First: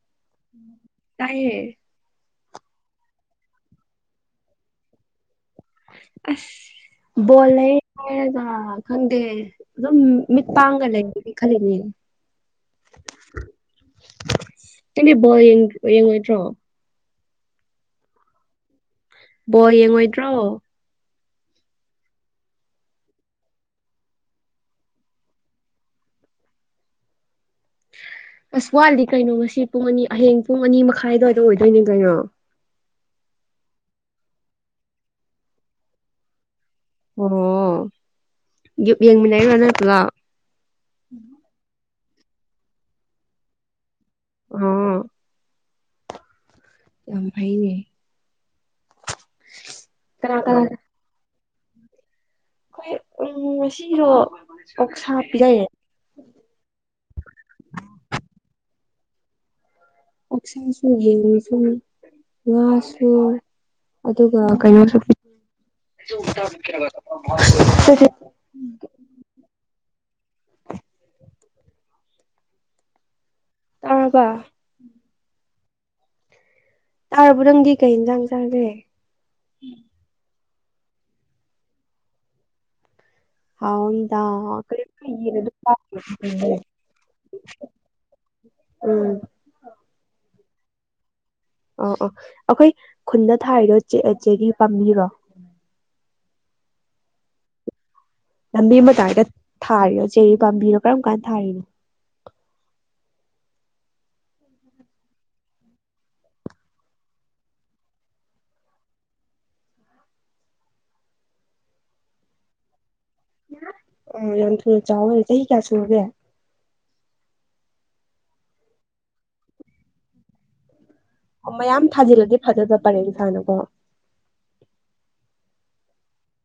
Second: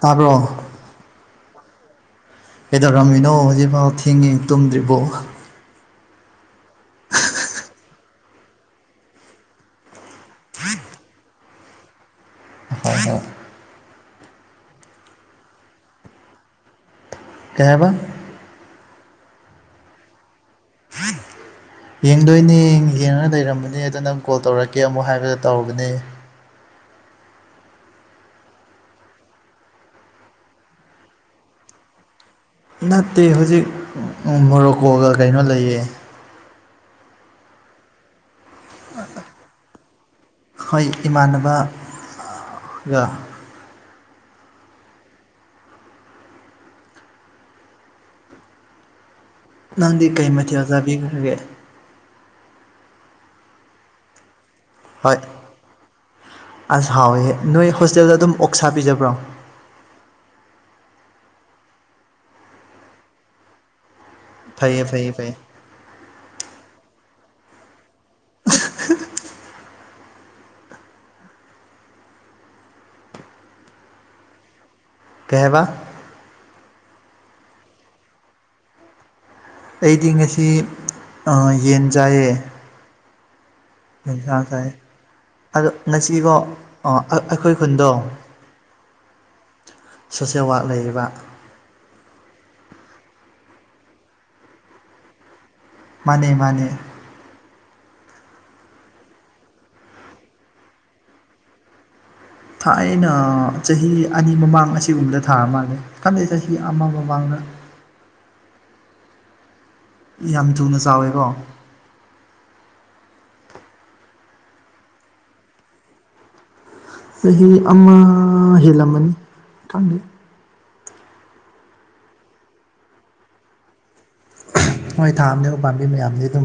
ꯇꯥꯕꯣ ꯇꯥꯏꯌꯦ ꯀꯩꯗꯧꯔꯝꯃꯤꯅꯣ ꯍꯧꯖꯤꯛꯐꯥꯎ ꯊꯦꯡꯉꯤ ꯇꯨꯝꯗ꯭ꯔꯤꯕꯣ ꯑꯁ ꯕꯣꯜ ꯂꯩ ꯍꯥꯏꯔꯒ ꯈꯪꯗꯦ ꯑꯗꯨꯝ ꯃꯤꯠ ꯄꯥꯡꯒ ꯂꯩꯒꯅꯤ ꯈꯜꯂꯤꯅꯦ ꯍ ꯀꯗꯤ ꯄꯜ ꯌꯦ ꯌꯦꯡꯉꯉꯇ꯭ꯔꯣ ꯀꯍꯕ ꯕꯣ ꯌꯦꯡꯉꯣꯏꯗ꯭ꯔꯣ ꯌꯦꯡꯗꯣꯏꯅꯦ ꯌꯦꯡꯉꯒ ꯂꯩꯔꯝꯕꯅꯤ ꯑꯗꯣ ꯅꯪ ꯀꯣꯜ ꯇꯧꯔꯛꯀꯦ ꯑꯃꯨꯛ ꯍꯥꯏꯕꯗ ꯇꯧꯔꯨꯒꯅꯦ ꯑꯁꯋꯥꯜꯗꯤ ꯀꯩꯅꯣ ꯉꯁꯤ ꯄꯨꯡ ꯑꯅꯤ ꯑꯍꯤꯡ ꯄꯨꯡ ꯑꯅꯤ ꯃꯈꯥꯏ ꯑꯗꯨꯋꯥꯏꯗ ꯑꯣꯏꯗꯣꯏꯅꯦ ꯀꯩꯅꯣ ꯅꯠꯇꯦ ꯍꯧꯖꯤꯛ ꯃꯣꯔꯣꯀꯣꯒ ꯀꯩꯅꯣ ꯂꯩꯌꯦ ꯑꯣ ꯌꯦꯡ ꯃꯤꯅꯅꯤ ꯌꯥ ꯑꯥ ꯐꯥꯏ ꯅꯪꯗꯤ ꯀꯩ ꯀꯅꯥ ꯀꯅꯥ ꯃꯊꯦꯜ ꯆꯥꯕꯤꯈ꯭ꯔꯒꯦ ꯑꯩꯈꯣꯏ ꯎꯝ ꯁꯤꯔꯣ ꯍꯣꯏ ꯑꯁ ꯍꯥꯎꯋꯦ ꯅꯣꯏ ꯍꯣꯁꯇꯦꯜꯗ ꯑꯗꯨꯝ ꯑꯣꯛꯁꯥ ꯄꯤꯖꯕ ꯕ꯭ꯔꯣꯝ ꯑꯣꯁꯥꯡꯁꯨ ꯌꯦꯉꯁꯨ ꯋꯥꯁꯨ ꯑꯗꯨꯒ ꯐꯩꯌꯦ ꯀꯩꯅꯣꯁꯨ ꯐꯩꯌꯦ ꯐꯩꯌꯦ [inaudible] [inaudible] ꯑꯥꯕ ꯄꯦꯍꯕꯥ ꯇꯥꯔꯕ ꯅꯪꯗꯤ ꯀꯩ ꯌꯦꯟꯁꯥꯡ ꯆꯥꯒꯦ ꯑꯩꯗꯤ ꯉꯁꯤ ꯌꯦꯟ ꯆꯥꯏꯌꯦ ꯍꯥꯎꯗ ꯌꯦꯟꯁꯥꯡ ꯆꯥꯏꯌꯦ ꯑꯗꯣ ꯉꯁꯤꯀꯣ ꯑꯩꯈꯣꯏ [unintelligible] ꯈꯨꯟꯗꯣ ꯎꯝ ꯁꯦꯋꯥꯠ ꯂꯩꯔꯤꯕ ꯑ ꯑ ꯑꯩꯈꯣꯏ ꯈꯨꯟꯗ ꯊꯥꯔꯤꯗꯣ ꯆꯦꯔꯤ ꯄꯥꯝꯕꯤꯔꯣ ꯃꯥꯅꯦ ꯃꯥꯅꯦ ꯂꯝꯕꯤ ꯃꯇꯥꯏꯗ ꯊꯥꯔꯤꯕꯥ ꯆꯦꯔꯤ ꯄꯥꯝꯕꯤꯅꯣ ꯀꯔꯝ ꯀꯥꯟꯗ ꯊꯥꯔꯤꯅꯣ ꯊꯥꯏꯅ ꯆꯍꯤ ꯑꯅꯤ ꯃꯃꯥꯡ ꯑꯁꯤꯒꯨꯝꯕꯗ ꯊꯥ ꯃꯥꯜꯂꯦ ꯈꯟꯗꯩ ꯆꯍꯤ ꯑꯃ ꯃꯃꯥꯡꯗ [inaudible] ꯌꯥꯝ ꯊꯨꯅ ꯆꯥꯎꯋꯦꯀꯣ ꯑꯣ ꯌꯥꯝ ꯊꯨꯅ ꯆꯧꯍꯦ ꯆꯍꯤ ꯀꯌꯥ ꯁꯨꯔꯥꯒꯦ ꯆꯍꯤ ꯑꯃꯃ ꯍꯦꯜꯂꯝꯃꯅꯤ ꯈꯪꯗꯦ ꯑꯣ ꯃꯌꯥꯝ ꯊꯥꯖꯤꯜꯂꯗꯤ ꯐꯗꯣꯏꯕ ꯄꯔꯦꯡ ꯁꯥꯥꯅꯀꯣ ꯍꯣꯏ ꯊꯥꯝꯅꯦ ꯎ ꯄꯥꯝꯕꯤ ꯃꯌꯥꯝꯗꯤ ꯑꯗꯨꯝ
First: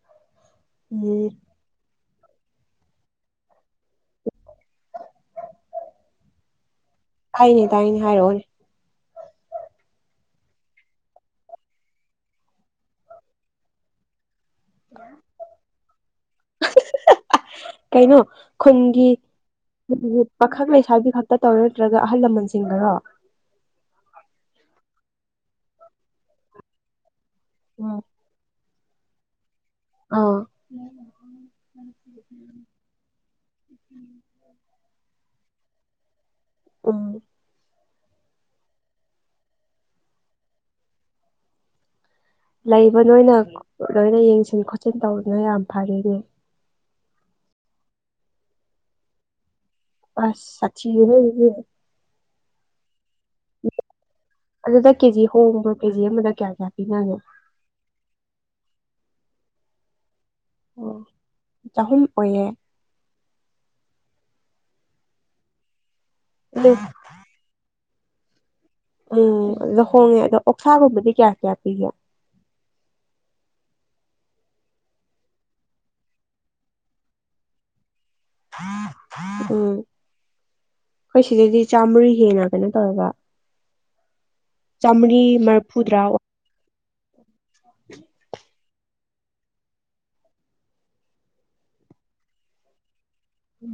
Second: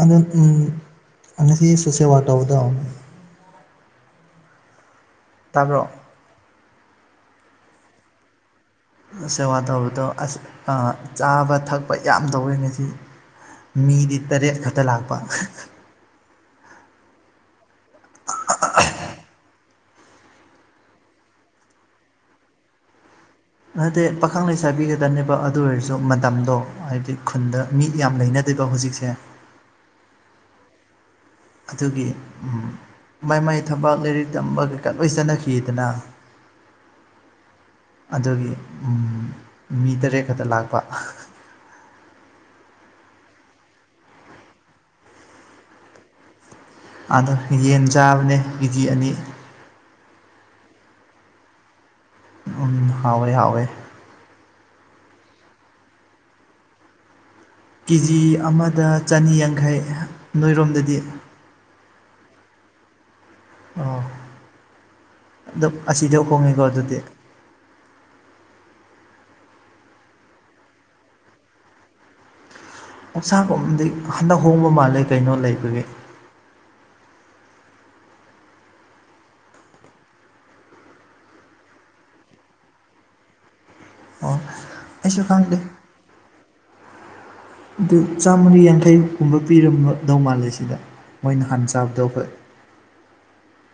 ꯑꯗ ꯎꯝ ꯎꯝ ꯉꯥꯁꯤ ꯁꯣꯁꯦꯜ ꯋꯥ ꯇꯥꯎꯗꯣ ꯇꯥꯕ꯭ꯔꯛ ꯇꯥꯏꯅꯦ ꯇꯥꯏꯅꯦ ꯍꯥꯏꯔꯛꯑꯣꯅꯦ ꯁꯦꯕꯥ ꯇꯧꯕꯗꯣ ꯑꯁ ꯆꯥꯕ ꯊꯛꯄ ꯌꯥꯝ ꯇꯧꯋꯦ ꯉꯁꯤ ꯃꯤꯗꯤ ꯇꯔꯦꯠ ꯈꯛꯇ ꯂꯥꯛꯄ ꯀꯩꯅꯣ ꯈꯨꯟꯒꯤ ꯄꯥꯈꯪ ꯂꯩꯁꯥꯕꯤ ꯈꯛꯇ ꯇꯧꯔ ꯅꯠꯇ꯭ꯔꯒ ꯑꯍꯜ ꯂꯃꯟꯁꯤꯡꯗꯔꯣ ꯅꯠꯇꯦ ꯄꯥꯈꯪ ꯂꯩꯁꯥꯕꯤ ꯈꯛꯇꯅꯦꯕ ꯑꯗꯨ ꯑꯣꯏꯔꯁꯨ ꯃꯇꯝꯗꯣ ꯍꯥꯏꯕꯗꯤ ꯈꯨꯟꯗ ꯃꯤ ꯎꯝ ꯌꯥꯝ ꯂꯩꯅꯗꯕ ꯍꯧꯖꯤꯛꯁꯦ ꯑꯥ ꯑꯗꯨꯒꯤ ꯃꯥꯏ ꯃꯥꯏ ꯊꯕꯥꯛ ꯂꯥꯏꯔꯤꯛ ꯇꯝꯕꯒ ꯀ ꯂꯣꯏ ꯆꯠꯅꯈꯤꯗꯅ ꯑꯥ ꯑꯗꯨꯒꯤ ꯃꯤ ꯇꯔꯦꯠ ꯈꯛꯇ ꯂꯥꯛꯄ ꯂꯩꯕ ꯅꯣꯏꯅ ꯂꯣꯏꯅ ꯌꯦꯡꯁꯤꯟ ꯈꯣꯠꯆꯤꯟ ꯇꯧꯕꯗꯅ ꯌꯥꯝ ꯐꯔꯅꯦ ꯑꯗꯣ ꯌꯦꯟ ꯆꯥꯕꯅꯦ ꯀꯦꯖꯤ ꯑꯅꯤ ꯑꯁ ꯆꯆꯤ ꯎꯝ ꯍꯥꯎꯋꯦ ꯍꯥꯎꯋꯦ ꯑꯗꯨꯗ ꯀꯦꯖꯤ ꯍꯣꯡꯕ꯭ꯔꯣ ꯀꯦꯖꯤ ꯑꯃꯗ ꯀꯌꯥ ꯀꯌꯥ ꯄꯤꯅꯒꯦ ꯀꯦꯖꯤ ꯑꯃꯗ ꯆꯅꯤꯌꯥꯡꯈꯩ ꯅꯣꯏꯔꯣꯝꯗꯗꯤ ꯑꯣ ꯆꯍꯨꯝ ꯑꯣꯏꯌꯦ ꯑꯣ ꯑꯁꯤꯗꯤ ꯍꯣꯡꯉꯤꯀꯣ ꯑꯗꯨ ꯑꯗꯨꯗꯤ ꯎꯝ ꯑꯗꯨ ꯂꯍꯣꯡꯉꯦ ꯑꯗꯣ ꯑꯣꯛꯁꯥꯒꯨꯝꯕꯗꯤ ꯀꯌꯥ ꯀꯌꯥ ꯄꯤꯒꯦ ꯑꯛꯆꯥꯡꯒ ꯑꯃꯗꯤꯗꯤ ꯍꯟꯗꯛ ꯍꯣꯡꯕ ꯃꯥꯜꯂꯦ ꯀꯩꯅꯣ ꯂꯩꯕꯒꯤꯦ ꯊꯥ ꯊꯥ ꯍꯈꯣꯏ ꯁꯤꯗꯩꯗꯤ ꯆꯥꯝꯃꯔꯤ ꯍꯦꯟꯅ ꯀꯩꯅꯣ ꯇꯧꯔꯒ ꯑꯣ ꯆꯥꯝꯃꯔꯤ ꯑꯩꯁꯨ ꯈꯪꯗꯦ ꯃꯔꯐꯨꯗ꯭ꯔꯥ ꯑꯗꯨ ꯆ ꯃꯨꯔꯤ ꯩꯒꯨꯝꯕ ꯄꯤꯔꯝꯒꯗꯧ ꯃꯥꯜꯜꯂꯤꯁꯤꯗ ꯃꯣꯏꯅ ꯍꯥꯟ ꯆꯥꯕꯗꯣ ꯑꯩꯈꯣꯏ ꯎ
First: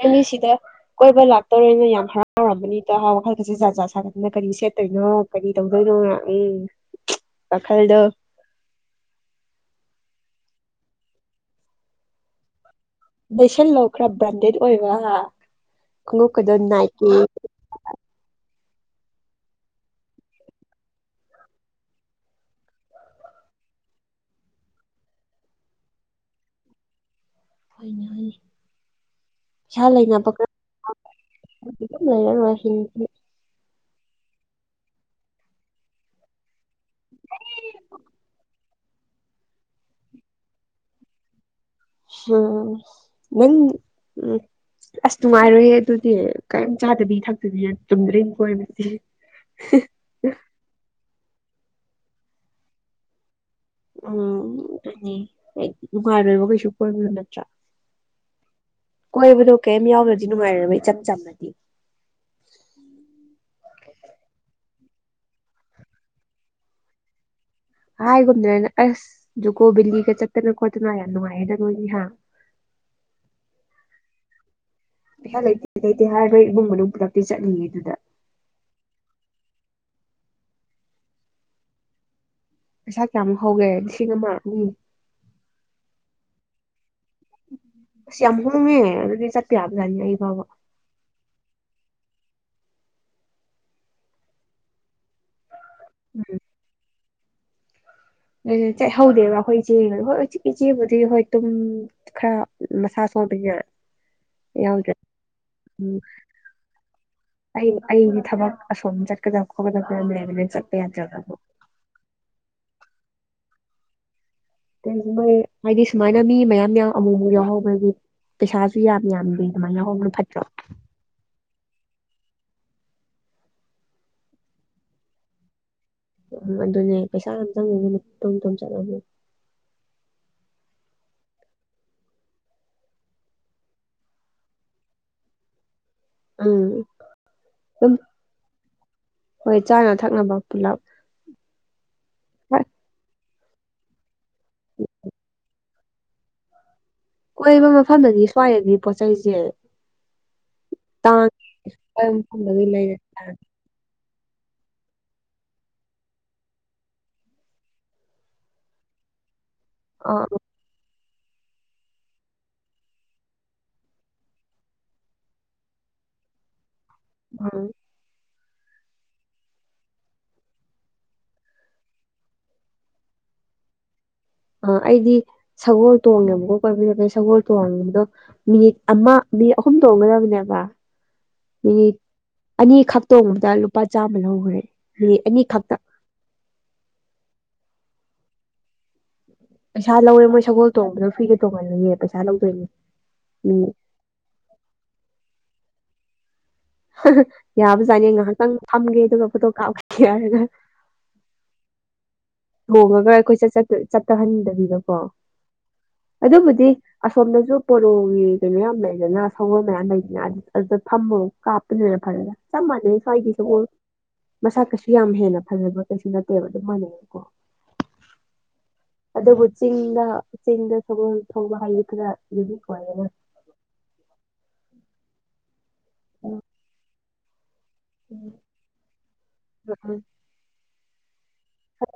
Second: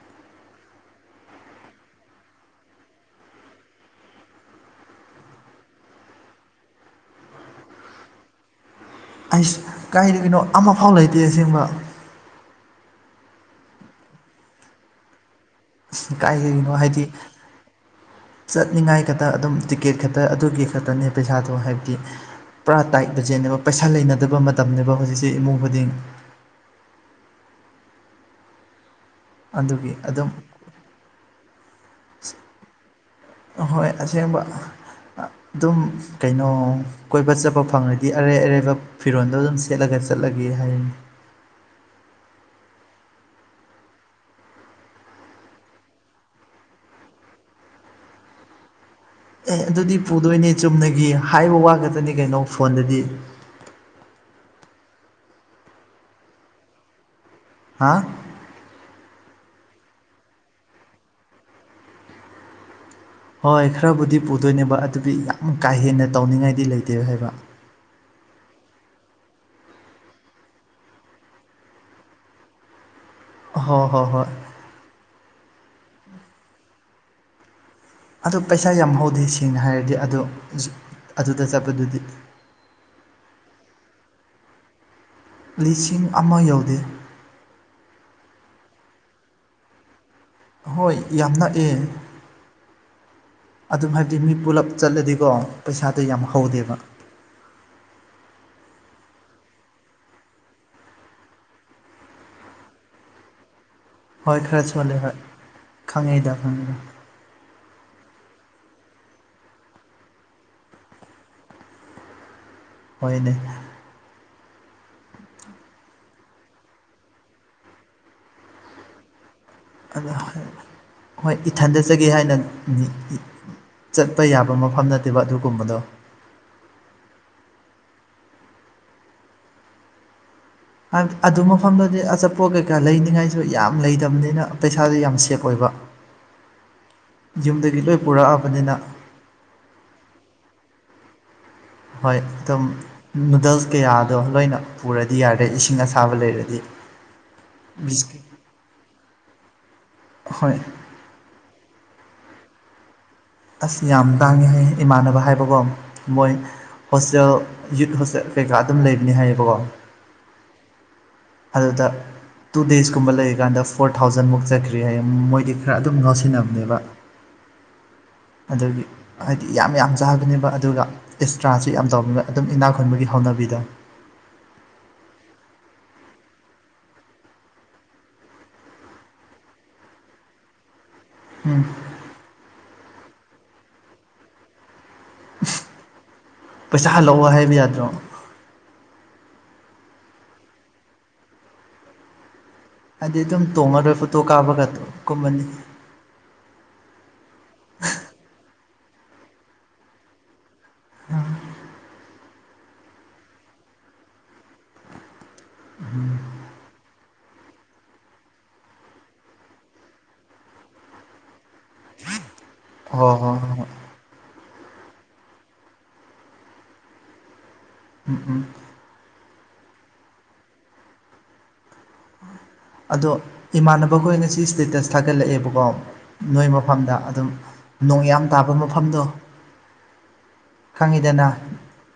ꯑꯦꯪꯅꯤꯁꯤꯗ ꯀꯣꯏꯕ ꯂꯥꯛꯇꯣꯔꯔꯣꯏꯅ ꯌꯥꯝ ꯍꯔꯥꯎ ꯥꯎꯔꯔꯕꯅꯤꯗ ꯋꯥꯈꯜ ꯈꯠꯁꯤ ꯖꯠ ꯖꯥ ꯁꯥꯒꯗꯅ ꯀꯔꯤ ꯁꯦꯠꯇꯣꯏꯅꯣ ꯀꯔꯤ ꯇꯧꯗꯣꯏꯅꯣ ꯉ ꯎꯝ ꯀꯈꯜꯗꯣ ꯑꯩꯁ ꯀꯥꯏꯗꯗꯒꯤꯅꯣ ꯑꯃꯐꯥꯎ ꯂꯩꯇꯦ ꯑꯁꯦꯡꯕ ꯂꯩꯁꯟꯂꯣ ꯈꯔ ꯕ꯭ꯔꯥꯟꯗꯦꯠ ꯑꯣꯏꯕ ꯑꯁ ꯈꯣꯛ ꯀꯥꯏꯗꯒꯤꯅꯣ ꯍꯥꯏꯗꯤ ꯀꯗꯏꯀꯤꯦ ꯆꯠꯅꯤꯡꯉꯥꯏ ꯈꯛꯇ ꯑꯗꯨꯝ ꯇꯤꯛꯀꯦꯠ ꯈꯛꯇ ꯑꯗꯨꯒꯤ ꯈꯛꯇꯅꯦ ꯄꯩꯁꯥꯗꯣ ꯍꯥꯏꯕꯗꯤ ꯄꯨꯔꯥ ꯇꯥꯏꯠ ꯕꯖꯦꯠꯅꯦꯕ ꯄꯩꯁꯥ ꯂꯩꯅꯗꯕ ꯃꯇꯝꯅꯤꯅꯦꯕ ꯍꯧꯖꯤꯛꯁꯦ ꯏꯃꯨꯡ ꯈꯨꯗꯤꯡ ꯍꯣꯏꯅꯤ ꯍ ꯏꯁꯩꯥ ꯑꯗꯨꯒꯤ ꯑꯗꯨꯝ ꯂꯩꯅꯕ ꯈ ꯂꯩꯔꯔꯣꯏ ꯍꯣꯏ ꯑꯁꯦꯡꯕ ꯑꯗꯨꯝ ꯀꯩꯅꯣ ꯀꯣꯏꯕ ꯆꯠꯄ ꯐꯪꯂꯉꯗꯤ ꯑꯔꯩ ꯑꯔꯩꯕ ꯐꯤꯔꯣꯟꯜꯗꯣ ꯑꯗꯨꯝ ꯁꯦꯠꯂꯒ ꯆꯠꯂꯒꯦ ꯍꯥꯏꯔꯤꯅꯤ ꯎꯝ ꯅꯪ ꯎꯝ ꯑꯁ ꯅꯨꯡꯉꯥꯏꯔꯣꯏ ꯑꯗꯨꯗꯤ ꯀꯔꯤꯝ ꯆꯥꯗꯕꯤ ꯊꯥꯛꯇꯕꯤ ꯇꯨꯝꯗ꯭ꯔꯔꯤꯝꯀꯣꯕꯗꯤ ꯑꯦ ꯑꯗꯨꯗꯤ ꯄꯨꯗꯣꯏꯅꯦ ꯆꯨꯝꯅꯒꯤ ꯍꯥꯏꯕ ꯋꯥ ꯈꯛꯇꯅꯤ ꯀꯩꯅꯣ ꯐꯣꯟꯗꯗꯤ ꯎꯝꯅꯤ ꯅꯨꯡꯉꯥꯏꯔꯣꯏꯕ ꯀꯩꯁꯨ ꯀꯣꯏꯅꯣ ꯅꯠꯇ꯭ꯔꯥ ꯍꯥ ꯀꯣꯏꯕꯅꯣ ꯀꯩꯝ ꯌꯥꯎꯗ꯭ꯔꯗꯤ ꯅꯨꯡꯉꯥꯏꯔꯕ ꯏꯆꯝ ꯆꯝꯅꯗꯤ ꯍꯣꯏ ꯈꯔꯕꯨꯗꯤ ꯄꯨꯗꯣꯏꯅꯦꯕ ꯑꯗꯨꯗꯤ ꯌꯥꯝ ꯀꯥ ꯍꯦꯟꯅ ꯇꯧꯅꯤꯡꯉꯥꯏꯗꯤ ꯂꯩꯇꯦꯕ ꯍꯥꯏꯕ ꯍꯥꯏꯒꯨꯝꯗꯅ ꯑꯁ ꯖꯨꯀꯣ ꯕꯤꯦꯂꯤꯒ ꯆꯠꯇꯅ ꯈꯣꯠꯇꯅ ꯌꯥꯝ ꯅꯨꯡꯉꯥꯏꯌꯦꯗ ꯅꯣꯏꯅꯤꯍ [unintelligible] ꯍꯣꯏ ꯍꯣꯏ ꯍꯣꯏ ꯄꯩꯁꯥ ꯂꯩꯇꯦ ꯂꯩꯇꯦ ꯍꯥꯏ꯭ꯔ ꯏꯃꯨꯡ ꯃꯅꯨꯡ ꯄꯨꯂꯛꯇꯤ ꯆꯠꯂꯤꯌꯦ ꯑꯗꯨꯗ ꯑꯗꯣ ꯄꯩꯁꯥ ꯌꯥꯝ ꯍꯧꯗꯦ ꯁꯦꯡꯅ ꯍꯥꯏꯔꯗꯤ ꯑꯗꯣ ꯑꯗꯨꯗ ꯆꯠꯄꯗꯨꯗꯤ ꯄꯩꯁꯥ ꯀꯌꯥꯃꯨꯛ ꯍꯧꯒꯦ ꯂꯤꯁꯤꯡ ꯑꯃ ꯑꯅꯤ ꯂꯤꯁꯤꯡ ꯑꯃ ꯌꯧꯗꯦ ꯁꯝꯍꯨ ꯃ ꯑꯗꯨ ꯆ ꯄꯌꯥꯕꯖꯅꯤ ꯌꯥ ꯍꯣꯏ ꯌꯥꯝ ꯅꯛꯑꯦ ꯑꯗꯨꯝ ꯍꯥꯏꯕꯗꯤ ꯃꯤ ꯄꯨꯂꯞ ꯆꯠꯂꯗꯤꯀꯣ ꯄꯩꯁꯥꯗꯣ ꯌꯥꯝ ꯍꯧꯗꯦꯕ ꯑꯗꯨ ꯆꯠꯍꯧꯗꯦꯕ ꯑꯩꯈꯣꯏ ꯏꯆꯦ ꯍꯣꯏ ꯎꯆꯦꯛ ꯏꯆꯦꯕꯨꯗꯤ ꯍꯣꯏ ꯇꯨꯝ ꯈꯔ ꯃꯁꯥ ꯗꯤꯒꯦ ꯍꯣꯏ ꯈꯔ ꯁꯣꯠꯂꯦ ꯍꯣꯏ ꯎꯝ ꯈꯪꯉꯤꯗ ꯈꯪꯉꯤꯗ ꯑꯩ ꯑꯩꯗꯤ ꯊꯕꯛ ꯑꯁꯣꯝ ꯆꯠꯀꯗꯕ ꯈꯣꯠꯀꯗꯕ ꯂꯩ ꯆꯠꯄ ꯌꯥꯗ꯭ꯔꯗꯕ [unintelligible] ꯀꯅꯦ ꯀꯩꯁꯨ ꯃꯣꯏ ꯍꯥꯏꯗꯤ ꯁꯨꯃꯥꯏꯅ ꯃꯤ ꯃꯌꯥꯝ ꯑꯃꯨꯛ ꯑꯃꯨꯛ ꯌꯥꯎꯍꯧꯕꯒꯤ ꯄꯩꯁꯥꯁꯨ ꯌꯥꯝ ꯌꯥꯝꯗꯤ ꯃꯥꯏꯅ ꯍꯅ ꯐꯠꯇ꯭ꯔꯣ ꯏ ꯊꯟꯗꯠꯆꯒꯦ ꯍꯥꯏꯅ ꯆꯠꯄ ꯌꯥꯕ ꯃꯐꯝ ꯅꯠꯇꯦꯕ ꯑꯗꯨꯒꯨꯝꯕꯗꯣ ꯎ ꯑꯗꯨꯅꯦ ꯄꯩꯁꯥ ꯑꯗꯨꯝꯇꯪꯉꯦ ꯑꯗꯨ ꯇꯨꯝ ꯇꯨꯝ ꯆꯠꯂ ꯑꯗꯨ ꯃꯐꯝꯗꯨꯗꯤ ꯑꯆꯥꯄꯣꯠ ꯀꯩꯀꯥ ꯂꯩꯅꯤꯉꯥꯏꯁꯨ ꯌꯥꯝ ꯂꯩꯇꯕꯅꯤꯅ ꯄꯩꯁꯥꯁꯨ ꯌꯥꯝ ꯁꯦꯐ ꯑꯣꯏꯕ ꯎꯝ ꯌꯨꯝꯗꯒꯤ ꯑꯗꯨꯝ ꯂꯣꯏ ꯄꯨꯔꯛꯑꯕꯅꯤꯅ ꯍꯣꯏ ꯆꯥꯅ ꯊꯛꯅꯕ ꯄꯨꯂꯞ ꯍꯣꯏ ꯑꯦꯗꯣ ꯅꯨꯗꯜꯁ ꯀꯌꯥꯗꯣ ꯂꯣꯏꯅ ꯄꯨꯔꯗꯤ ꯌꯥꯔꯦ ꯏꯁꯤꯡ ꯑꯁꯥꯕ ꯂꯩꯔꯗꯤ ꯀꯣꯏꯕ ꯕꯤꯁꯀꯤꯠ ꯃꯐꯝꯗꯗꯤ ꯁ꯭ꯋꯥꯏꯗꯗꯤ ꯄꯣꯠ ꯆꯩꯩꯁꯦ ꯍꯣꯏ ꯇꯥꯡꯉ ꯀꯝ ꯐꯪꯗꯗꯩ ꯂꯩꯔꯦ ꯑꯥ ꯑꯁ ꯌꯥꯝ ꯇꯥꯡꯉꯤ ꯍꯥꯏ ꯏꯃꯥꯟꯅꯕ ꯍꯥꯏꯕꯀꯣ ꯃꯣꯏ ꯍꯣꯁꯇꯦꯜ ꯌꯨꯠ ꯍꯣꯁꯇꯦꯜ ꯀꯩꯀꯥ ꯑꯗꯨꯝ ꯂꯩꯕꯅꯤ ꯍꯥꯏꯌꯦꯕꯀꯣ ꯑ ꯑꯗꯨꯗ ꯇꯨ ꯗꯦꯁꯀꯨꯝꯕ ꯂꯩꯔꯤꯀꯥꯟꯗ ꯐꯣꯔ ꯊꯥꯎꯖꯟꯃꯨꯛ ꯆꯠꯈ꯭ꯔꯦ ꯍꯥꯏꯌꯦ ꯃꯣꯏꯗꯤ ꯈꯔ ꯑꯗꯨꯝ ꯉꯥꯎꯁꯤꯟꯅꯕꯅꯦꯕ ꯎ ꯑꯗꯨꯒꯤ ꯍꯥꯏꯗꯤ ꯌꯥꯝ ꯌꯥꯝ ꯆꯥꯕꯅꯦꯕ ꯑꯗꯨꯒ ꯑꯦꯛꯁꯇ꯭ꯔꯥꯁꯤ ꯌꯥꯝ ꯇꯧꯕꯅꯤꯅ ꯑꯗꯨꯝ ꯏꯅꯥꯛꯈ ꯈꯨꯟꯕꯒꯤ ꯍꯧ ꯅꯕꯤꯗ [unintelligible] ꯑ ꯑꯩꯗꯤ ꯁꯒꯣꯜ ꯇꯣꯡꯉꯦꯕꯀꯣ ꯀꯣꯏꯕꯤꯔꯒꯦ ꯁꯒꯣꯜ ꯇꯣꯡꯕꯗꯣ ꯃꯤꯅꯤꯠ ꯑꯃ ꯃꯤ ꯑꯍꯨꯝ ꯇꯣꯡꯒꯗꯕꯅꯦꯕ ꯎꯝ ꯃꯤꯅꯤꯠ ꯑꯅꯤꯈꯛꯇꯣꯡꯕꯗ ꯂꯨꯄꯥ ꯆꯥꯝꯃ ꯂꯧꯈ꯭ꯔꯦ ꯃꯤꯅꯤꯠ ꯑꯅꯤꯈꯛꯇ ꯄꯩꯁꯥ ꯍꯜꯂꯛꯑꯣ ꯍꯥꯏꯕ ꯌꯥꯗ꯭ꯔꯣ ꯄꯩꯁꯥ ꯂꯧꯋꯦ ꯃꯣꯏ ꯁꯒꯣꯜ ꯇꯣꯡꯝꯕꯗꯣ ꯐ꯭ꯒꯦ ꯇꯣꯡꯉꯜꯂꯅꯦꯦ ꯄꯩꯁ ꯂꯧꯗꯣꯏꯅꯦ ꯍꯥꯏꯗꯤ ꯑꯗꯨꯝ ꯃꯤꯅꯤꯠ ꯇꯣꯡꯉꯔꯣꯏ ꯐꯣꯇꯣ ꯀꯥꯞꯄꯒ ꯀꯨꯝꯃꯅꯤ ꯌꯥꯕꯖꯥꯅꯤ ꯉꯥꯏꯍꯥꯛꯇꯪ ꯐꯝꯒꯦ ꯑꯗꯨꯒ ꯐꯣꯇꯣ ꯀꯥꯞꯒꯦ ꯍꯥꯏꯔꯒ ꯑ ꯊꯣꯡꯉꯒ ꯑꯩꯈꯣꯏ ꯆꯠꯇꯍꯟꯗꯕꯤꯗꯀꯣ ꯑꯗꯨꯕꯨꯗꯤ ꯑꯁꯣꯝꯗꯁꯨ ꯄꯣꯔꯣꯒꯤ ꯀꯩꯅꯣ ꯌꯥꯝ ꯂꯩꯗꯅ ꯁꯒꯣꯜ ꯃꯌꯥꯝ ꯂꯩꯗꯅ ꯑꯗꯨꯗ ꯐꯝꯃ ꯀꯥꯞ ꯑꯗꯨ ꯐꯔ ꯆ ꯃꯥꯖꯦ ꯍꯣꯏ ꯁ꯭ꯋꯥꯏꯗꯤ ꯍꯣꯏ ꯍꯣꯏ ꯁꯒꯣꯜ ꯃꯁꯥ ꯀꯩꯁꯨ ꯌꯥꯝ ꯍꯦꯟꯅ ꯐꯖꯕ ꯀꯩꯁꯨ ꯅꯠꯇꯦꯕ ꯑꯗꯨꯝꯅ ꯎꯝ ꯎꯝ ꯑꯗꯨꯕꯨ ꯆꯤꯡꯗ ꯆꯤꯡꯗ ꯁꯒꯣꯜ ꯊꯧꯕ ꯍꯥꯏ ꯑꯗꯣ ꯏꯃꯥꯟꯅꯕꯈꯣꯏꯅ ꯁꯤ ꯏꯁꯇꯦꯇꯁ ꯊꯥꯒꯠꯂꯛꯑꯦꯕꯀꯣ ꯎꯝ ꯅꯣꯏ ꯃꯐꯝꯗ ꯑꯗꯨꯝ ꯅꯣꯡ ꯌꯥꯝ ꯎꯝ ꯇꯥꯕ ꯃꯐꯝꯗꯣ ꯈꯪꯉꯤꯗꯅ ꯍ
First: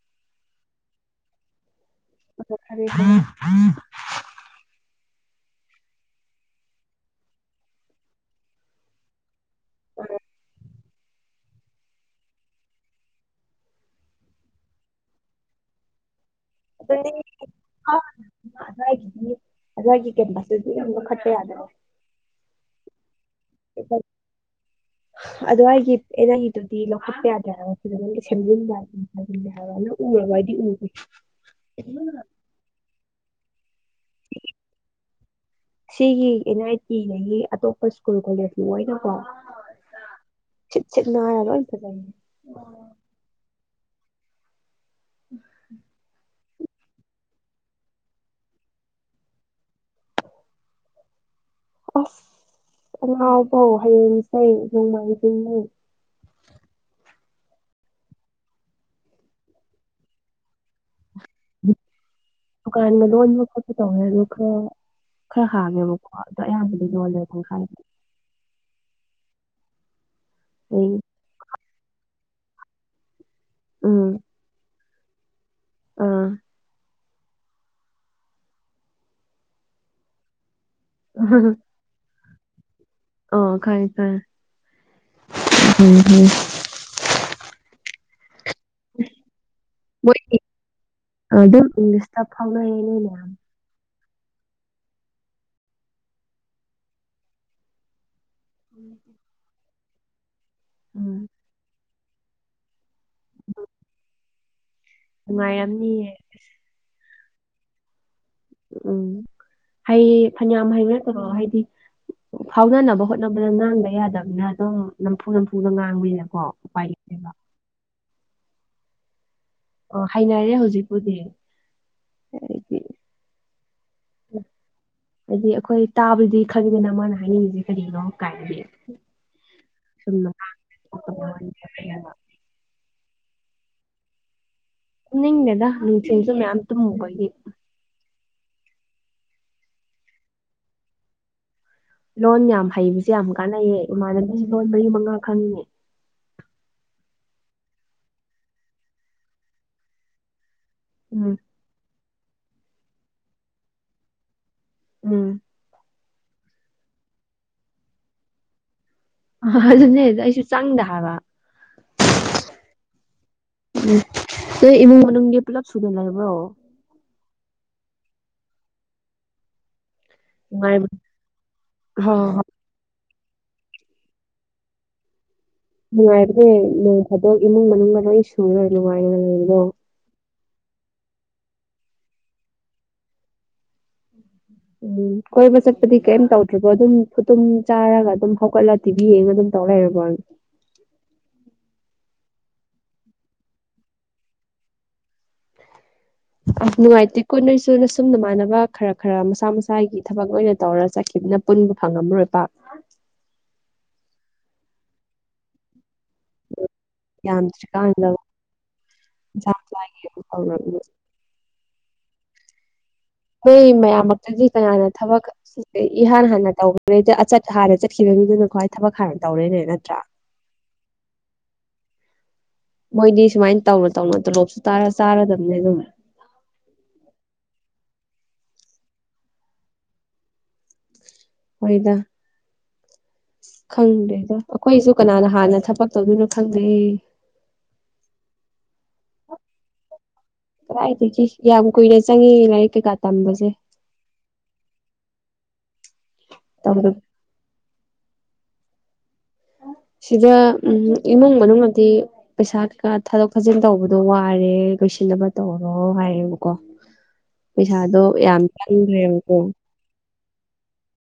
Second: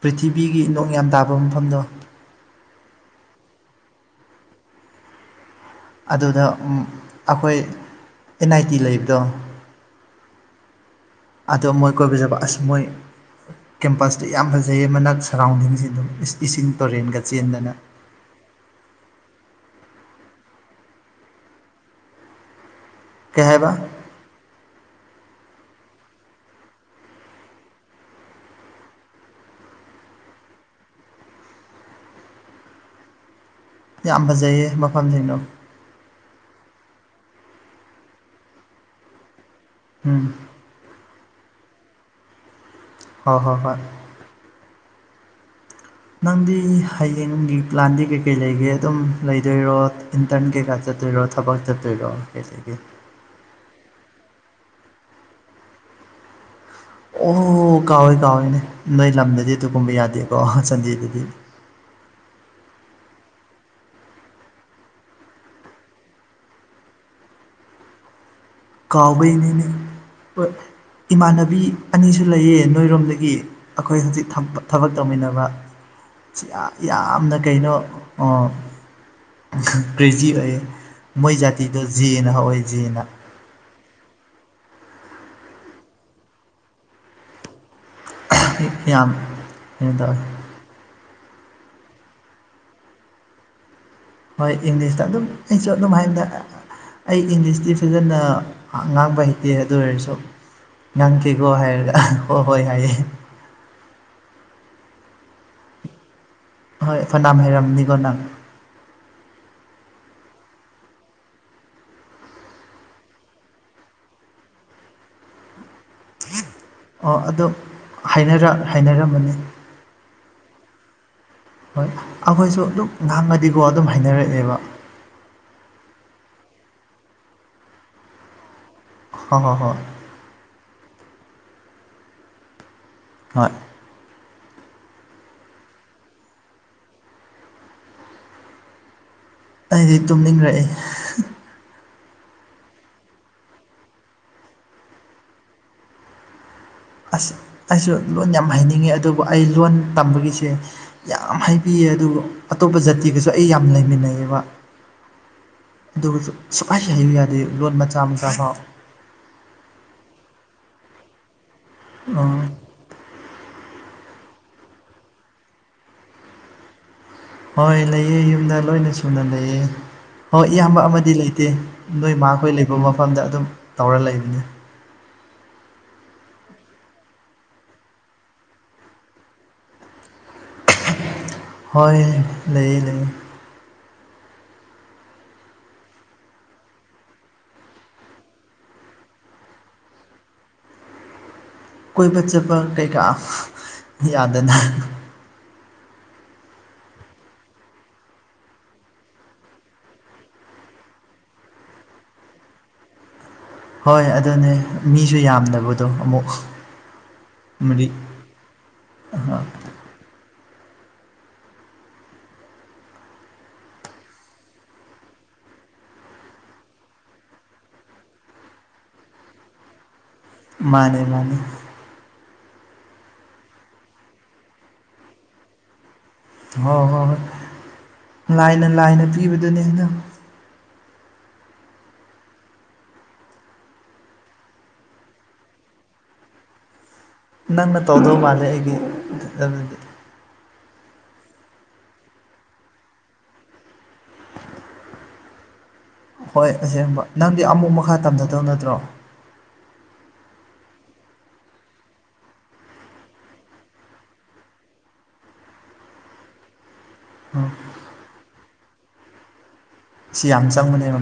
ꯄ꯭ꯔꯤꯊꯤꯕꯤꯒꯤ ꯅꯣꯡ ꯌꯥꯝ ꯇꯥꯕ ꯃꯐꯝꯗꯣ [inaudible] ꯑꯗꯨꯗ ꯑꯩꯈꯣꯏ ꯑꯦꯟ ꯑꯥꯏ ꯇꯤ ꯂꯩꯕꯗꯣ ꯎꯝ ꯑꯗꯣ ꯃꯣꯏ ꯀꯣꯏꯕꯤꯖꯕ ꯑꯁ ꯃꯣꯏ ꯀꯦꯝꯄꯁꯇ ꯌꯥꯝ ꯐꯖꯩ ꯃꯅꯥꯛ ꯁꯔꯥꯎꯟꯗꯤꯡꯁꯤ ꯑꯗꯨꯝ ꯏꯁꯤꯡ ꯇꯨꯔꯦꯟꯒ ꯆꯦꯟꯗꯅ [inaudible] ꯕꯁꯣ ꯈꯠꯇꯦ ꯌꯥꯗꯕ ꯀꯍ ꯍꯥꯏꯕ ꯑꯗꯣ ꯑꯩꯒꯤ ꯑꯦꯅꯒꯤꯗꯨꯗꯤ ꯂꯧꯈꯠꯄ ꯌꯥꯗꯦꯕ ꯐꯖ ꯅ ꯁꯦꯝꯖꯤꯟꯕꯟꯕ ꯌꯥꯔꯕ ꯎꯕꯗꯤ ꯎ ꯌꯥꯝ ꯐꯖꯩꯌꯦ ꯃꯐꯝꯁꯤꯡꯅꯣ ꯁꯤꯒꯤ ꯑꯦꯟ ꯑꯥꯏ ꯇꯤꯒꯤ ꯑꯇꯣꯞꯄ ꯁ꯭ꯀꯨꯜ ꯀꯣꯂꯦꯖꯀꯤ ꯑꯣꯏꯅꯀꯣ ꯎꯝ ꯅꯅꯥ ꯂ ꯆ ꯍꯣꯏ ꯍꯣꯏ ꯍꯣꯏ ꯎꯝ ꯅꯪꯗꯤ ꯍꯌꯦꯡꯒꯤ ꯄ꯭ꯂꯥꯟꯗꯤ ꯀꯩꯀꯩ ꯂꯩꯒꯦ ꯑꯗꯨꯝ ꯂꯩꯗꯣꯏꯔꯣ ꯏꯟꯇꯔꯟ ꯀꯩꯀꯥ ꯆꯠꯇꯣꯏꯔꯣ ꯊꯕꯛ ꯆꯠꯇꯣꯏꯔꯣ ꯑꯁ ꯀꯩ ꯂꯩꯒꯦ ꯑꯉꯥꯎꯕꯧ ꯍꯌꯦꯡꯁꯩ ꯅꯣꯡꯃꯥꯏꯖꯤꯡꯅꯤ ꯑꯣ ꯀꯥꯎꯏꯦ ꯀꯥꯎꯏꯦꯅꯦ ꯅꯣꯏ ꯂꯝꯗꯗꯤ ꯑꯗꯨꯒꯨꯝꯕ ꯌꯥꯗꯦꯀꯣ ꯁꯟꯗꯦꯗꯗꯤ ꯀ ꯂꯣꯟ ꯈ ꯇ ꯂ ꯈꯔ ꯍꯥꯡꯉꯦꯕꯀꯣ ꯑꯗꯣ ꯑꯌꯥꯝꯕꯗꯤ ꯌꯣꯜꯂꯦꯗꯪ ꯍꯥꯏꯕꯅꯦ ꯀꯥꯎꯕꯩꯅꯦꯅꯦ ꯑꯩ ꯏꯃꯥꯟꯅꯕꯤ ꯑꯅꯤꯁꯨ ꯂꯩꯌꯦ ꯅꯣꯏꯔꯣꯝꯗꯒꯤ ꯑꯩꯈꯣꯏ ꯎꯝ ꯍꯧꯖꯤꯛ ꯊꯕꯛ ꯇꯧꯃꯤꯟꯅꯕ ꯑꯥ ꯌꯥꯝꯅ ꯀꯩꯅꯣ ꯀ꯭ꯔꯦꯖꯤ ꯑꯣꯏꯌꯦ ꯃꯣꯏ ꯖꯥꯇꯤꯗꯣ ꯖꯤꯑꯅ ꯍꯏ ꯑꯣ ꯈꯥꯏ ꯈꯔ ꯌꯥꯝ ꯀꯩꯅꯣ ꯇꯧꯋꯤ ꯃꯣꯏꯗꯤ ꯑꯗꯨꯝ ꯏꯪꯂꯤꯁꯇ ꯐꯥꯎꯅꯌꯦꯅꯦꯅꯦ ꯍꯣꯏ ꯏꯪꯂꯤꯁꯇ ꯑꯗꯨꯝ ꯑꯩꯁꯨ ꯑꯗꯨꯝ ꯍꯥꯏꯅ ꯑꯩ ꯏꯪꯂꯤꯁꯇꯤ ꯐꯖꯅ ꯉꯥꯡꯕ ꯍꯩꯇꯦ ꯑꯗꯨ ꯑꯣꯏꯔꯁꯨ ꯎꯝ ꯉꯥꯡꯈꯤꯦꯀꯣ ꯍꯥꯏꯔꯒ ꯍꯣꯏ ꯍꯣꯏ ꯍꯥꯏꯌꯦꯦ [inaudible] ꯃꯥꯏ ꯌꯥꯝꯅꯤ ꯍꯣꯏ ꯐꯅꯝ ꯍꯩꯔꯝꯅꯤꯒꯣ ꯅꯪ ꯎꯝ ꯍꯩ ꯐꯅꯌꯥꯝ ꯍꯩꯕ ꯅꯠꯇꯣ ꯍꯥꯏꯗꯤ ꯐꯥꯎꯅꯅꯕ ꯍꯣꯠꯅꯕꯗ ꯉꯥꯡꯕ ꯌꯥꯗꯕꯅꯤꯅ ꯑꯗꯨꯝ ꯅꯝꯐꯨ ꯅꯝꯐꯨꯗꯣ ꯉꯥꯡꯕꯤꯅꯀꯣ ꯑꯣ ꯑꯗꯨꯣ ꯍꯥꯏꯅꯔꯝꯕꯅꯤ ꯑꯣ ꯍꯥꯏꯅꯔꯦ ꯍꯧꯖꯤꯛꯄꯨꯗꯤ ꯍꯣꯏ ꯑꯩꯈꯣꯏꯁꯨ ꯍꯥꯏꯗꯤ ꯑꯗꯨꯝ ꯉꯥꯡꯉꯗꯤꯀꯣ ꯑꯗꯨꯝ ꯍꯥꯏꯅꯔꯛꯑꯦꯕ ꯍꯥꯏꯗꯤ ꯑꯩꯈꯣꯏ ꯇꯥꯕꯗꯤ ꯈꯪꯈꯤꯗꯅ ꯃꯥꯅ ꯍꯥꯏꯅꯤꯡꯉꯤꯁꯦ ꯀꯔꯤꯅꯣ ꯀꯥꯏꯒ ꯍꯣꯏ ꯍꯣ ꯍꯣꯏ ꯑ ꯍꯣꯏ ꯅꯤꯡꯗꯦꯗ ꯅꯨꯡ ꯆꯤꯟꯁꯨ ꯃꯌꯥꯝ ꯇꯨꯝꯨꯕꯒꯤ ꯑꯩꯗꯤ ꯇꯨꯝꯅꯤꯡꯔꯛꯏ ꯂꯣꯟ ꯌꯥꯝ ꯍꯩꯕꯁꯦ ꯌꯥꯝ ꯀꯥꯟꯅꯩꯌꯦ ꯏꯃꯥꯟꯅꯕꯤ ꯂꯣꯟ ꯃꯔꯤ ꯃꯉꯥ ꯈꯪꯉꯦ ꯑꯁ ꯑꯩꯁꯨ ꯂꯣꯟ ꯌꯥꯝ ꯍꯩꯅꯤꯡꯉꯤ ꯑꯗꯨꯕꯨ ꯑꯩ ꯂꯣꯟ ꯇꯝꯕꯒꯤꯁꯦ ꯎꯝ ꯌꯥꯝ ꯍꯥꯏꯕꯤꯌꯦ ꯑꯗꯨꯒ ꯑꯇꯣꯞꯄ ꯖꯥꯇꯤꯒꯁꯨ ꯑꯩ ꯌꯥꯝ ꯂꯩꯃꯤꯟꯅꯩꯑꯕ ꯎꯝ ꯑꯗꯨꯒ ꯁꯨꯛꯍꯥꯏ ꯍꯥꯏꯌꯨ ꯌꯥꯗꯦ ꯂꯣꯟ ꯃꯆꯥ ꯃꯆꯥ ꯐꯥꯎ ꯑꯗꯨꯅꯦ ꯑꯩꯁꯨ ꯆꯪꯗ ꯍꯥꯏꯕ ꯑꯣ ꯍꯣꯏ ꯏꯃꯨꯡ ꯃꯅꯨꯡꯒꯤ ꯄꯨꯜꯂꯞ ꯁꯨꯅ ꯂꯩꯕ꯭ꯔꯣ ꯍꯣꯏ ꯂꯩꯑꯦ ꯌꯨꯝꯗ ꯂꯣꯏꯅ ꯁꯨꯅ ꯂꯩꯌꯦ ꯍꯣꯏ ꯏꯌꯥꯝꯕ ꯅꯨꯡꯉꯥꯏꯕ ꯑꯃꯗꯤ ꯂꯩꯇꯦ ꯅꯣꯏ ꯍꯣꯏ ꯍꯣꯏ ꯃꯥꯈꯣꯏ ꯂꯩꯕ ꯃꯐꯝꯗ ꯑꯗꯨꯝ ꯇꯧꯔ ꯂꯩꯕꯅꯤ ꯅꯨꯡꯉꯥꯏꯕ꯭ꯔꯦ ꯅꯣꯡ ꯐꯥꯗꯣꯛ ꯏꯃꯨꯡ ꯃꯅꯨꯡ ꯂꯣꯏ ꯁꯨꯔꯣꯏ ꯅꯨꯡꯉꯥꯏꯔ ꯂꯩꯗꯣ ꯍꯣꯏ ꯂꯩ ꯂꯩ ꯎꯝ ꯀꯣꯏꯕ ꯆꯠꯄꯗꯤ ꯀꯩꯝ ꯇꯧꯗ꯭ꯔꯤꯕꯣ ꯑꯗꯨꯝ ꯐꯨꯇꯨꯝ ꯆꯥꯔꯒ ꯑꯗꯨꯝ ꯍꯧꯒꯠꯂ ꯇꯤꯚꯤ ꯌꯦꯡꯉꯒ ꯑꯗꯨꯝ ꯇꯂ ꯄꯅꯤ ꯀꯣꯏꯕ ꯆꯠꯄ ꯀꯩꯀꯥ ꯌꯥꯗꯅ ꯑ ꯅꯨꯡꯉꯥꯏꯇꯦ ꯀꯨꯠꯅꯁꯨꯅꯁꯨꯝ ꯅꯃꯥꯟꯅꯕ ꯈꯔ ꯈꯔ ꯃꯁꯥ ꯃꯁꯥꯒꯤ ꯊꯕꯛ ꯑꯣꯏꯅ ꯇꯧꯔ ꯆꯠꯈꯤ ꯍꯧꯛꯅ ꯄꯨꯟꯕ ꯐꯪꯉꯝꯔꯣꯏ ꯄ ꯍꯣꯏ ꯑꯗꯨꯅꯦ ꯃꯤꯁꯨ ꯌꯥꯝꯗꯕ ꯠꯇ ꯑꯃꯨꯛ ꯃꯔꯤ ꯌꯥꯝꯗ꯭ꯔꯤꯀꯥꯟꯗ ꯍꯗꯗꯤ ꯑꯩꯈꯣꯏ ꯃꯌꯥꯝꯃꯛꯇꯗꯤ ꯀꯅꯥꯅ ꯊꯕꯛ ꯏꯍꯥꯟ ꯍꯥꯟꯅ ꯇꯧꯈꯦꯗ ꯑꯆꯠ ꯍꯥꯟꯔ ꯆꯠꯈꯤꯕ ꯃꯤꯗꯨꯅ ꯈ꯭ꯋꯥ ꯊꯕꯛ ꯈꯔ ꯇꯧꯔꯦꯅꯦ ꯅꯠꯇ꯭ꯔꯥ ꯃꯥꯅꯦ ꯃꯥꯅꯦ ꯃꯣꯏꯗꯤ ꯁꯨꯃꯥꯏꯅ ꯇꯧꯅ ꯇꯧꯅ ꯇꯣꯂꯣꯞꯁꯨ ꯆꯥꯔꯗꯕꯅꯦ ꯑꯗꯨꯝ ꯍꯣꯏ ꯍꯣꯏ ꯍꯣꯏ ꯂꯥꯏꯅ ꯂꯥꯏꯅ ꯄꯤꯕꯗꯨꯅꯤ ꯑꯩꯅ ꯑꯣꯏꯗ ꯈꯪꯗꯦꯗ ꯑꯩꯈꯣꯏꯁꯨ ꯀꯅꯥꯅ ꯍꯥꯟꯅ ꯊꯕꯛ ꯇꯧꯗꯣꯏꯅꯣ ꯈꯪꯗꯦ ꯅꯪꯅ ꯇꯧꯗꯧ ꯃꯥꯜꯂꯦ ꯑꯩꯒꯤ ꯑꯗꯨꯗꯤ ꯀꯗꯥꯏꯗꯒꯤ ꯌꯥꯝ ꯀꯨꯏꯅ ꯆꯪꯏ ꯂꯥꯏꯔꯤꯛ ꯀꯩꯀꯥ ꯇꯝꯕꯁꯦ ꯍꯣꯏ ꯇꯧꯗ ꯑꯁꯦꯡꯕ ꯅꯪꯗꯤ ꯑꯃꯨꯛ ꯃꯈꯥ ꯇꯝꯊꯗꯧ ꯅꯠꯇ꯭ꯔꯣ ꯑ ꯁꯤꯗ ꯎꯝ ꯏꯃꯨꯡ ꯃꯅꯨꯡꯗꯤ ꯄꯩꯁꯥ ꯀꯩꯀꯥ ꯊꯥꯗꯣꯛ ꯊꯥꯖꯤꯟ ꯇꯧꯕꯗꯣ ꯋꯥꯔꯦ ꯁꯤꯟꯅꯕ ꯇꯧꯔꯣ ꯍꯥꯏꯌꯦꯕꯀꯣ ꯎꯝ ꯄꯩꯁꯥꯗꯣ ꯌꯥꯝ ꯆꯪꯈ꯭ꯔꯦꯕꯀꯣ ꯁꯤ ꯌꯥꯝ ꯆꯪ ꯃ